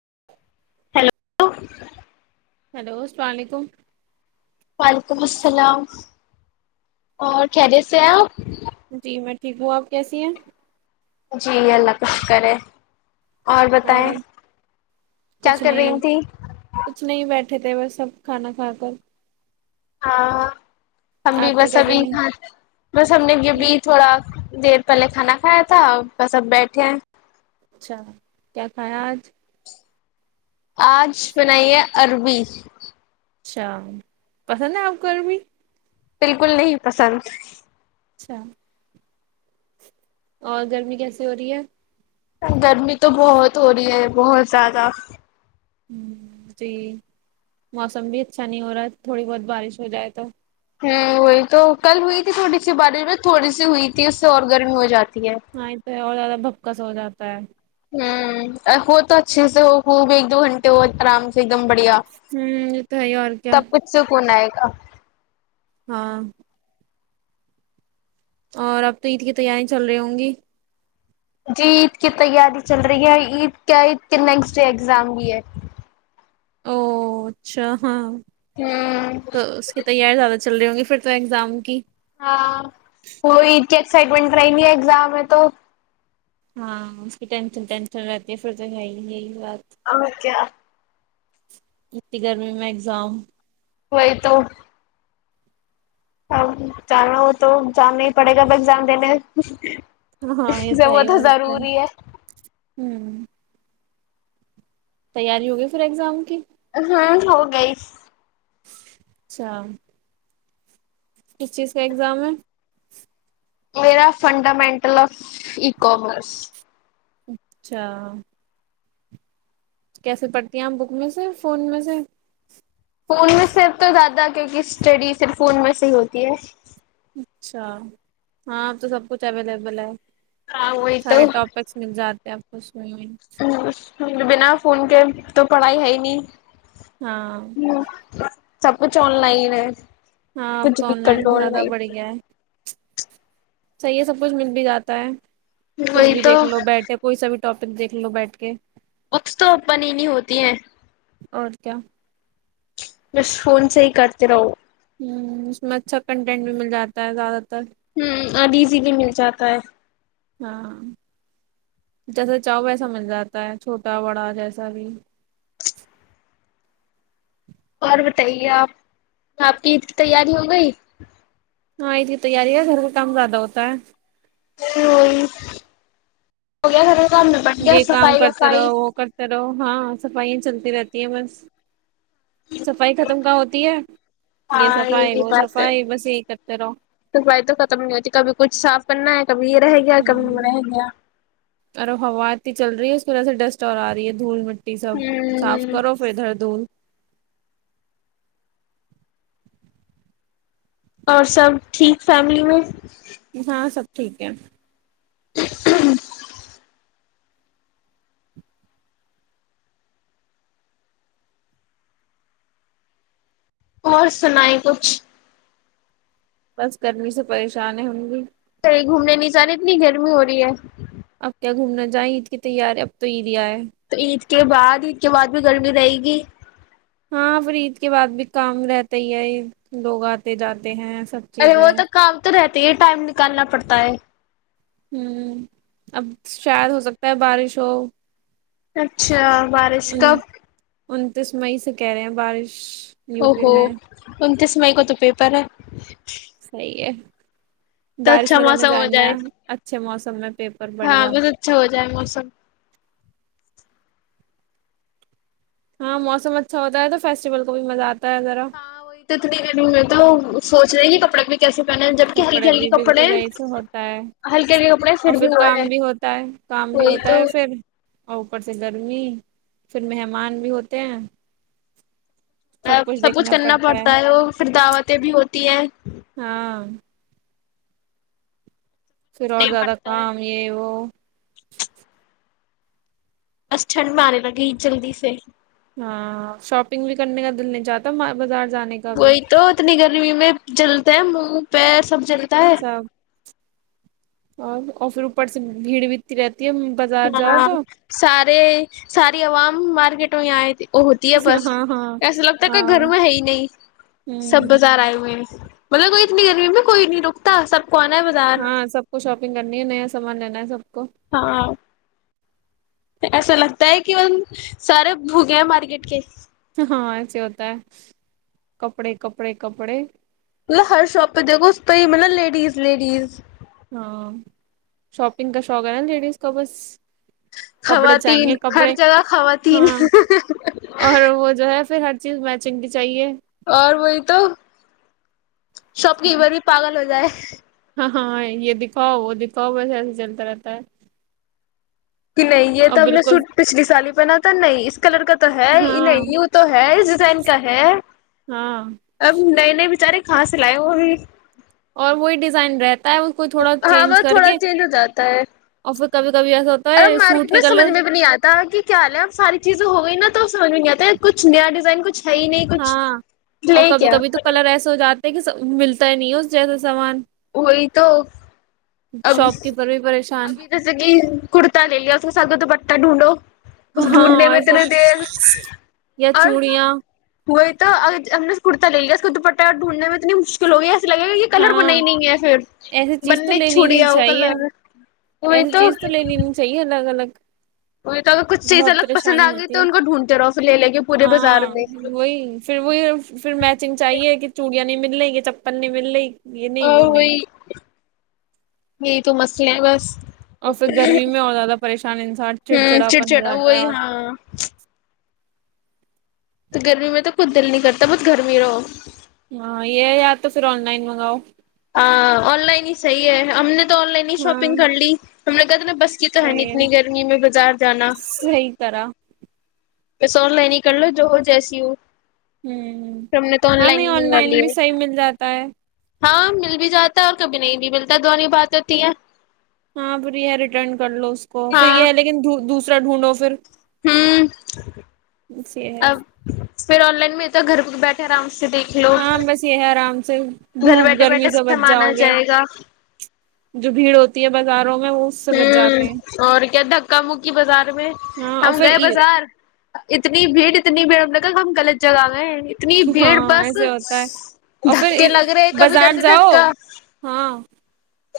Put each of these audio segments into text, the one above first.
[inaudible] ہل ہلو اللام علیکم وعلیکم السلام اور کہریے سے ہیں آپ جی میں ٹھیک ہوں آپ کیسی ہیں جی اللہ کا شکر ہے اور بتائیں کیا کر رہی تیں اٹھے تھے ب سب کھانا کھا کر ہاں ہم بھی آپ کیا بس کر ابھی رہی ہیں ک بس ہم نے یہبھی تھوڑا دیر پہلے کھانا کھایا تھا بس اب بیٹھے اچھا کیا کھایا آج آج بنائیے عربی اچھا پسند ہے آپ کو عرمی بالکل نہیں پسند اچھا اور گرمی کیسے ہو رہی ہے گرمی تو بہت ہو رہی ہے بہت زیادہ ہ جی موسم بھی اچھا نہیں ہو رہا ہے تھوڑی بہت بارش ہو جائے تو ہوں وہی تو کل ہوئی تھی تھوڑی سی بارش ب تھوڑی سی ہوئی تھی اس سے اور گرمی ہو جاتی ہے ہاں تو ہے اور زیادہ بھپکس ہو جاتا پ ہ ہو تو اچھے سے ہو ہو بھی ایک دو گھنٹے ہو آرام سے ایک دم بڑھیا ہوں یہ تو ہے ہی اور کیا تب کچھ سکون ہے [unintelligible] ہاں اور اب تو عید کی تیاری چل رہی ہوں گی جی عید کی تیاری چل رہی ہے عید کیا عید کے نیکسٹ ڈے ایگزام بھی ہے او اچھا ہاں ہوں تو اس کی تیاری زیادہ چل رہی ہوں گی پھر تو ایگزام کی ہاں وہی ات کی ایکسائٹمنٹ رہ ہے ایگزام میں تو ہاں اس کی ٹینشن ٹینشن رہتی ہے پھر تو ہے یہیات ا میں کیا انی گرمی میں ایگزام وہئی تو اب جانا ہو تو جان نہیں پڑے گا اب ایگزام دینے ہاں یہ تو وہ ہی ہو ضروری ہے ہوں تیاری ہوگی پھر ایگزام کی ہاں ہو گئی چام کس چیز کا اگزام ہے میرا فنڈامنٹل آف اکومرس اچھا کیسے پڑھتی ہیں ہمپ بک میں سے فون میں سے فون میں صرف تو زیادہ کیکہ اسٹڈی صرف فون میں سے ہی ہوتی ہے اچھا ہاں اب تو سب کچھ اویلیبل ہے ہاں وہئی تو۔ [unintelligible] ہہممم۔ بنا فون کے تو پڑھائی ہے ہی نہیں۔ ہاں۔ سب کچھ آن لائن ہے۔ ہاں اب کچھ تو بھی آن کر لائن لو زیادہ بڑھیا ہے۔ صحیح ہے سب کچھ مل بھی جاتا ہے۔ کچھ وہی بھی تو دیکھ لو بیٹھے کوئی سا بھی۔۔۔ ٹاپک دیکھ لو بیٹھ کے۔ بکس تو اوپن ہی نہیں ہوتی ہے۔ اور کیا۔ بس فون سے ہی کرتے رہو۔ ہمم۔ اس میں اچھا کنٹینٹ بھی مل جاتا ہے زیادہ تر۔ ہمم اب ایزیلی مل جاتا ہے۔ ہاں۔ جیسا چاہو ویسا مل جاتا ہے۔ چھوٹا بڑا جیسا بھی۔ اور بتائیے آپ؟ آپ کی تیاری ہو گئی؟ ہاں کی تیاری کم گھر کا کام زیادہ ہوتا ہے۔ [unintelligible] گیا یہ کام صفائی کرتا وفائی رہو وہ کرتا رہو۔ ہاں۔ صفائیاں چلتی رہتی ہیں بس۔ صفائی ختم کہاں ہوتی ہے ہاں یہ صفائی بھی وہ بات ہے۔ صفائی بس یہی کرتے رہو صفائی تو ختم نہیں ہوتی۔ کبھی کچھ صاف کرنا ہے۔ کبھی یہ رہ گیا۔ کبھی وہ ہوں رہ گیا۔ اور اب ہوا اتنی چل رہی ہے۔ اس کی وجہ سے ڈسٹ اور آ رہی ہے دھول م۔۔۔ ٹی سب صاف ہوں کرو۔ پھر ادھر دھول۔ اور سب ٹھیک فیملی میں؟ ہاں سب۔۔۔ [unintelligible] ٹھیک ہے۔ [unintelligible] اور سنائیں کچھ؟ بس گرمی سے پریشان ہے ہم بھی۔ کہیں گھومنے نہیں جا رہے اتنی گرمی ہو رہی ہے۔ اب کیا گھومنا جائیں۔ عید کی تیاری اب تو عید۔۔ [unintelligible] تو عید کے بعد عید کے بعد بھی گرمی رہے گی۔ ہاں پھر عید کے بعد بھی کام رہتا ہی ہے۔ لوگ آتے جاتے ہیں۔ سب ارے چیزیں وہ تو کام تو رہتا۔۔۔ یہ ٹائم نکالنا پڑتا ہے۔ [unintelligible] ہمم۔ اب شاید ہو سکتا ہے بارش ہو۔ اچھا بارش ان کب۔۔۔ انتیس مئی سے کہہ رہے ہیں بارش او یو پی ہو میں ان [unintelligible] کو تو پیپر ہے صحیح ہے تو بارش اچھا میں جانا موسم ہو جانا جائے ہے اچھے موسم میں پیپر ہاں بڑھیا بس اچھا ہو جائے موسم ہاں موسم اچھا ہوتا ہے تو فیسٹیول کو بھی مزہ آتا ہے ذرا ہاں وہی تو اتنی کہ نہیں ہو تو سوچ رہے پا کیے کپڑے بھی بالکل یہی سے ہوتا ہے ہلکے ہلکے کپڑے اور بھی پھر ہوئے کام ہیں بھی ہوتا ہے کام بھی وہی ہوتا تو ہے پھر اور اوپر سے گرمی پھر مہمان بھی ہوتے ہیں ا سب کچھ کرنا پڑتا ہے وہ پھر دعوتیں بھی ہوتی ہیں ہاں [unintelligible] پھر اور نہیں زیادہ پڑتا ہے کام یہ وہ [inaudible] بس ٹھنڈ میں آنے لگے جلدی سے ہاں شاپنگ بھی کرنے کا دل نہیں چاہتا بازار جانے کا بھی وہی تو اتنی گرمی میں جلتے ہیں اوپ سب چلتا ہے سب اور اور پھر اوپر سے بھیڑ بھیتی رہتی ہے بازار جاؤ ہاں تو سارے ساری عوام مارکیٹ [unintelligible] وہ ہوتی ہے بس ہاں ہاں ایسا لگتا ہے ہاں کہ گھر میں ہے ہی نہیں سب ہوں بازار آئے ہوئے ہیں مطلب کو اتنی کرمی ا میں کوئی نہیں روکتا سب کو آنا ہے بازار ہاں سب کو شاپنگ کرنی ہے نیا سامان لینا ہے سب کو ہاں ایسا لگتا ہے کہ وہ سارے بھوکے ہیں مارکیٹ کے ہاں ایسے ہوتا ہے کپڑے کپڑے کپڑے مطلب ہر شاپ پہ دیکھو اس پہ ہی مطلب لیڈیز لیڈیز ہاں شاپنگ کا شوق ہے نا لیڈیز کا بس کپڑے خواتین چاہیے ہر کپڑے جگہ خواتین ہاں اور وہ جو ہے پھر ہر چیز میچنگ بھی چاہیے اور وہی تو شاپ کیپر بھی پاگل ہو جائے ہ ہاں ہاں یہ دکھاؤ وہ دکھاؤ ویسے ایسا چلتا رہتا ہے کہ نہیں یہ اور تو اب نے بالکل سوٹ پچھلی سال ہی پہنا تھا نہیں اس کلر کا تو ہے ہاں نہیں وہ تو ہے اس ڈیزائن کا ہے ہاں اب نئے نئے بیچارے کا س لائے وہ بھی [unintelligible] اور وہی ڈیزائن رہتا ہے اس کو تھوڑا ہاں چینج بس کر تھوڑا کے چینج ہو جاتا ہے اور پھر کبھی کبھی ایسا ہوتا ا اب ہے سوٹ مارکیٹ میں کے سمجھ کلر میں بھی نہیں آتا کہ کیا لیں اب ساری چیزیں ہو گئی نا تو سمج میں نہیں آتا کچھ نیا ڈیزائن کچھ ہے ہی نہیں کچھ ہاں اور لے کبھی کیا کبھی تو کلر ایسے ہو جاتا لیک سب ملتا ہی نہیں ہے اس جیسا سامان وہی تو اب شاپ کیپر بھی پریشان ابھی جس کہ کڑتا آ لی اس سا تو پٹتاہ ڈھونڈ ہو [unintelligible] ہاں ایسے یا چوڑیاں ہوئے تو اگر ہم نے ک کررتا لے لیا اس کو دوپٹہ اور ڈھونڈ میں اتنی مشکل ہوگی لگے گا کہ کلر بنا ہی ہاں نہیں ہے پھر ایسی چیز تو بننے لینی چوڑی نہیں آؤ گل چاہیے [unintelligible] ایسی چیز تو لینی چاہیے نا الگ الگ وہی تو اگر کچھ چیز بہت الگ پسند پریشانی آ گئی ہوتی تو ہے ان کو ڈھونڈتے رہو پھر لے لے کے پورے ہاں بازار میں وہی پھر وہی پھر میچنگ چاہیے کہ چوڑیاں نہیں ملے گی چپل نہیں مل رہ گی یہ نہیں وہ اور نہیں وہی یہی تو مسئلے ہیں بس اور پھر گرمی میں اور زیادہ پریشان انسان ہوں چڑچڑا پرن ہو جاتا ہے وہی اور ہاں تو گرمی میں تو کچھ دل نہیں کرتا بس گرمی ہی رہو ہاں یہ یار تو پھر آن لائن منگاؤ ہاں آن لائن ہی صیح ہے ہم نے تو آن لائن ہی ہاں شاپنگ کر لی ہم نے کہ تھا نا بس کی تو ہے ن اتنی گرمی میں بازار جانا صحیح کرا پیسا لائین کر لو جو ہو جیسی ہو ہ پھر ہم نے تو ہاں لائن نہیں ہی آن منگا لائن لیے بھی صحیح مل جاتا ہے ہاں مل بھی جاتا ہے اور کبھی نہیں بھی ملتا دوننی بات ہوتی ہیں ہاں ب ہے ریٹرن کر لو اس کو پھر ہاں یہ ہے لیکن دوسرا ڈھونڈو فھر ہوں [unintelligible] اھ ہے [unintelligible] اب پھر آن لائن میں تو گھرہ بیٹھے آرام سے دیکھ لو ہاں بس یہ ہے آرام سے گھر دھوپ بیٹھے گرمی بیٹھے سے بچ سامان جاؤ آ گے جائے گا جو بھیڑ ہوتی بازاروں میں وہ اس سے بچ ہ جاتے ہیں اور کیا دھکا مکی بازار میں ہاں اور ہم پھر گئے یہ- بازار اتنی بھیڑ اتنی بیڑم لگا ہم لط جگہ گئے ہیں اتنی بھیڑ ہاں بس ایسے ہوتا ہے اور دھکے پھر لگ رہے کبھی ادھر بازار سے جاؤ دھکا ہاں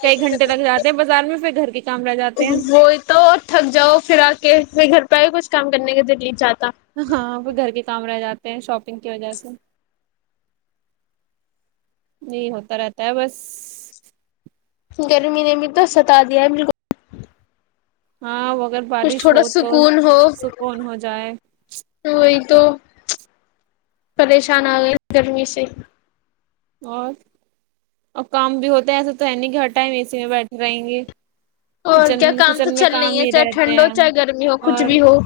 کئی گھنٹے تک جاتے ہیں بازار میں پھر گھر کے کام رہ جاتے ہیں وہی تو تھک جاؤ پھر آ کے پھر گھر پہ آئی کچھ کام کرنے کےے چاہ ہاں آپ گھر کے رہ جاتے ہیں شاپنگ کی وجہ سے نہیں ہوتا رہتا ہے بس گرمی نے بھی تو ستا دیا ہے بک ہاں وہ اگر بارش ہو تو ہو سکون ہو جائے وہی تو پریشان آ گئے گرمی سے اور اور کام بھی ہوتا ہے ایسا تو ہے نہیں کہ ہر ٹائم اے سی میں بیٹھ رہیں گے اور کیا کچن کام تو کچن میں چل رہ کام ہے ہی چاہے رہتے ٹھنڈ ہو ہیں چاہے گرمی ہو کچھ اور بھی ہو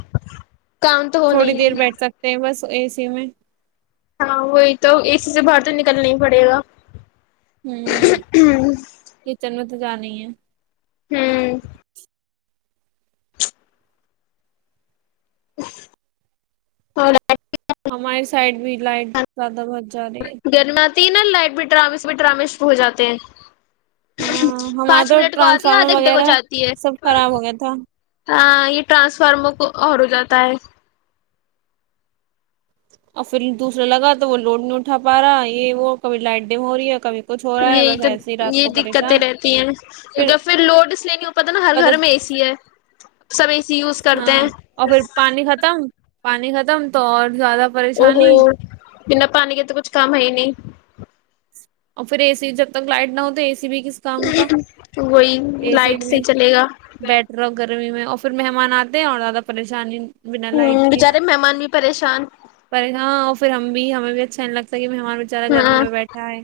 کام تو ہو تھوڑی نہیں دیر ہے بیٹھ سکتے ہیں بس اے سی میں ہاں وہی تو اسی سے باہر تو نکلنا ہی پڑے گا ہوں یہ چن م س جانی ہے ہوں [unintelligible] ہاں ہماری سائڈ بھی لائٹ زیادہ بت جا رہی ہے تینل لائٹ بھی رامس بھی ٹرامش ہو جاتے ہیں ہاں ہمارا پانچ تو منٹ کو آتی ہے ٹرانسفارمر آدھے گھنٹے کو وغیرہ جاتی ہے سب خراب ہو گیا تھا ہاں ٹرانسفارمر کو اور ہو جاتا ہے اور پھر دوسرا لگا تو وہ لوڈ نہیں اٹھا پا رہا یہ وہ کبھی لائٹ ڈیم ہو رہی ہے کبھی کچھ ہو رہا ہے یہی بس تو ایسے ہی رات یہی کو دقتیں پریشان رہتی ہیں کیونکہ پھر لوڈ اس لیے نہیں ہو پاتتا نا ہر پتہ گھر میں اے سی ہے سبھی ہاں اور پھر پانی ختم پانی ختم تو اور زیادہ او پریشانی ہو بنا پانی کے تو کچھ کام ہے ہی نہیں اور پھر اے سی جب تک لائٹ نہ ہو تو اے سی بھی کس کام کا وہی اے سی لائٹ سے بھی چلے گا بیٹھ رہو گرمی میں اور پھر مہمان آتے ہیں اور زیادہ پریشانی بنا لائٹ ہوں کے بچارے مہمان بھی پریشان پے گا اور پھر ہم بھی ہمیں بھی اچھا فین لگتا کہ بےچارا گرمی ہاں میں ب بیٹھا ہے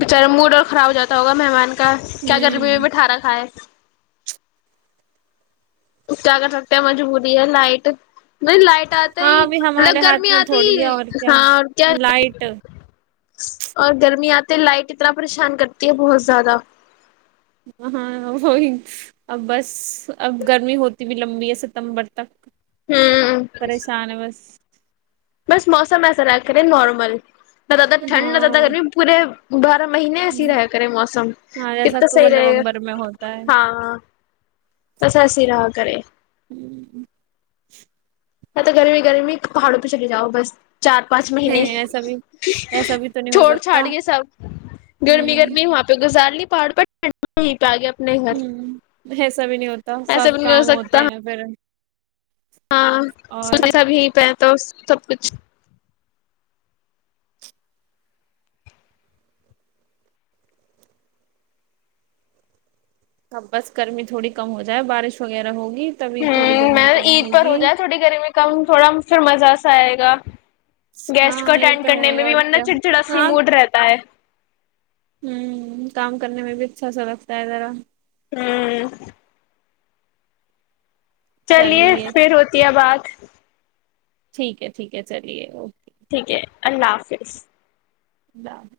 بچارے موڈ اور خراب ہواتا ہوگا مہمان کا کیا کیا گرمی میں ہوں مٹھارا کھائے کیا کر سکتے ہیں مجبوری ہے لائٹ نہیں لائٹ آتا ہاں ہی ابھی ہمارے مطلب گرمی ہاتھ میں آتی تھوڑی ہے ہی اور کیا ہاں کیا لائٹ اور گرمی آتی ت لائٹ ا طرح پریشان کرتی ہے بہت زیادہ ہاں وہی اب بس اب گرمی ہوتی بھی لمبی یا ستمبر تک ہوں پریشان ہے بس بس موسم ایسا رکھ رہے نارمل نہ زیادہ ٹنڈ نہ زیاد ہاں گرمی پورے اب مہینے ایسی ہی رہا کرے موسم ہاں پھر جیسا تو صحیح اکتوبر رہے نومبر میں ہوتا ہے گا ہاں بس ایس رہا کرے آتا گرمی گرمی پہاڑوں پی چلی جاؤ بس چار پانچ مہینے ہ ایسا بھی ایسا بھی تو نہیں ہو چھوڑ چھاڑ سکتا کے سب گرمی ہ گرمی وہاں پہ گزار لی پہاڑ پر ٹنڈا نہیں پیا گیا اپنے گھر ہ ایسا بھی نہیں ہوتا سب ایسا بھی نہیں ہو کام ہوتے سکتا ہیں پھر ہاں اور سونچا سب ہی پہ تو سب کچھ اب بس گرمی تھوڑی کم ہو جائے بارش وغیرہ ہوگی تبھی تھوڑی ہمم گرمی میں کم عید پر ہو ہوگی جائے تھوڑی گرمی کم تھوڑا پھر مزہ آئے گا گیسٹ کو ہاں یہ اٹینڈ تو کرنے ہے میں بھی اور ورنہ کیا چڑچڑا سی موڈ رہتا ہے ہوں کام کرنے میں بھی اچھا سا لگتا ہے ذرا ہمم چلیے پھر ہوتی ہے بات ٹھیک ہے ٹھیک ہے چلیے اوکے ٹھیک ہے اللہ حافظ اللہ حافظ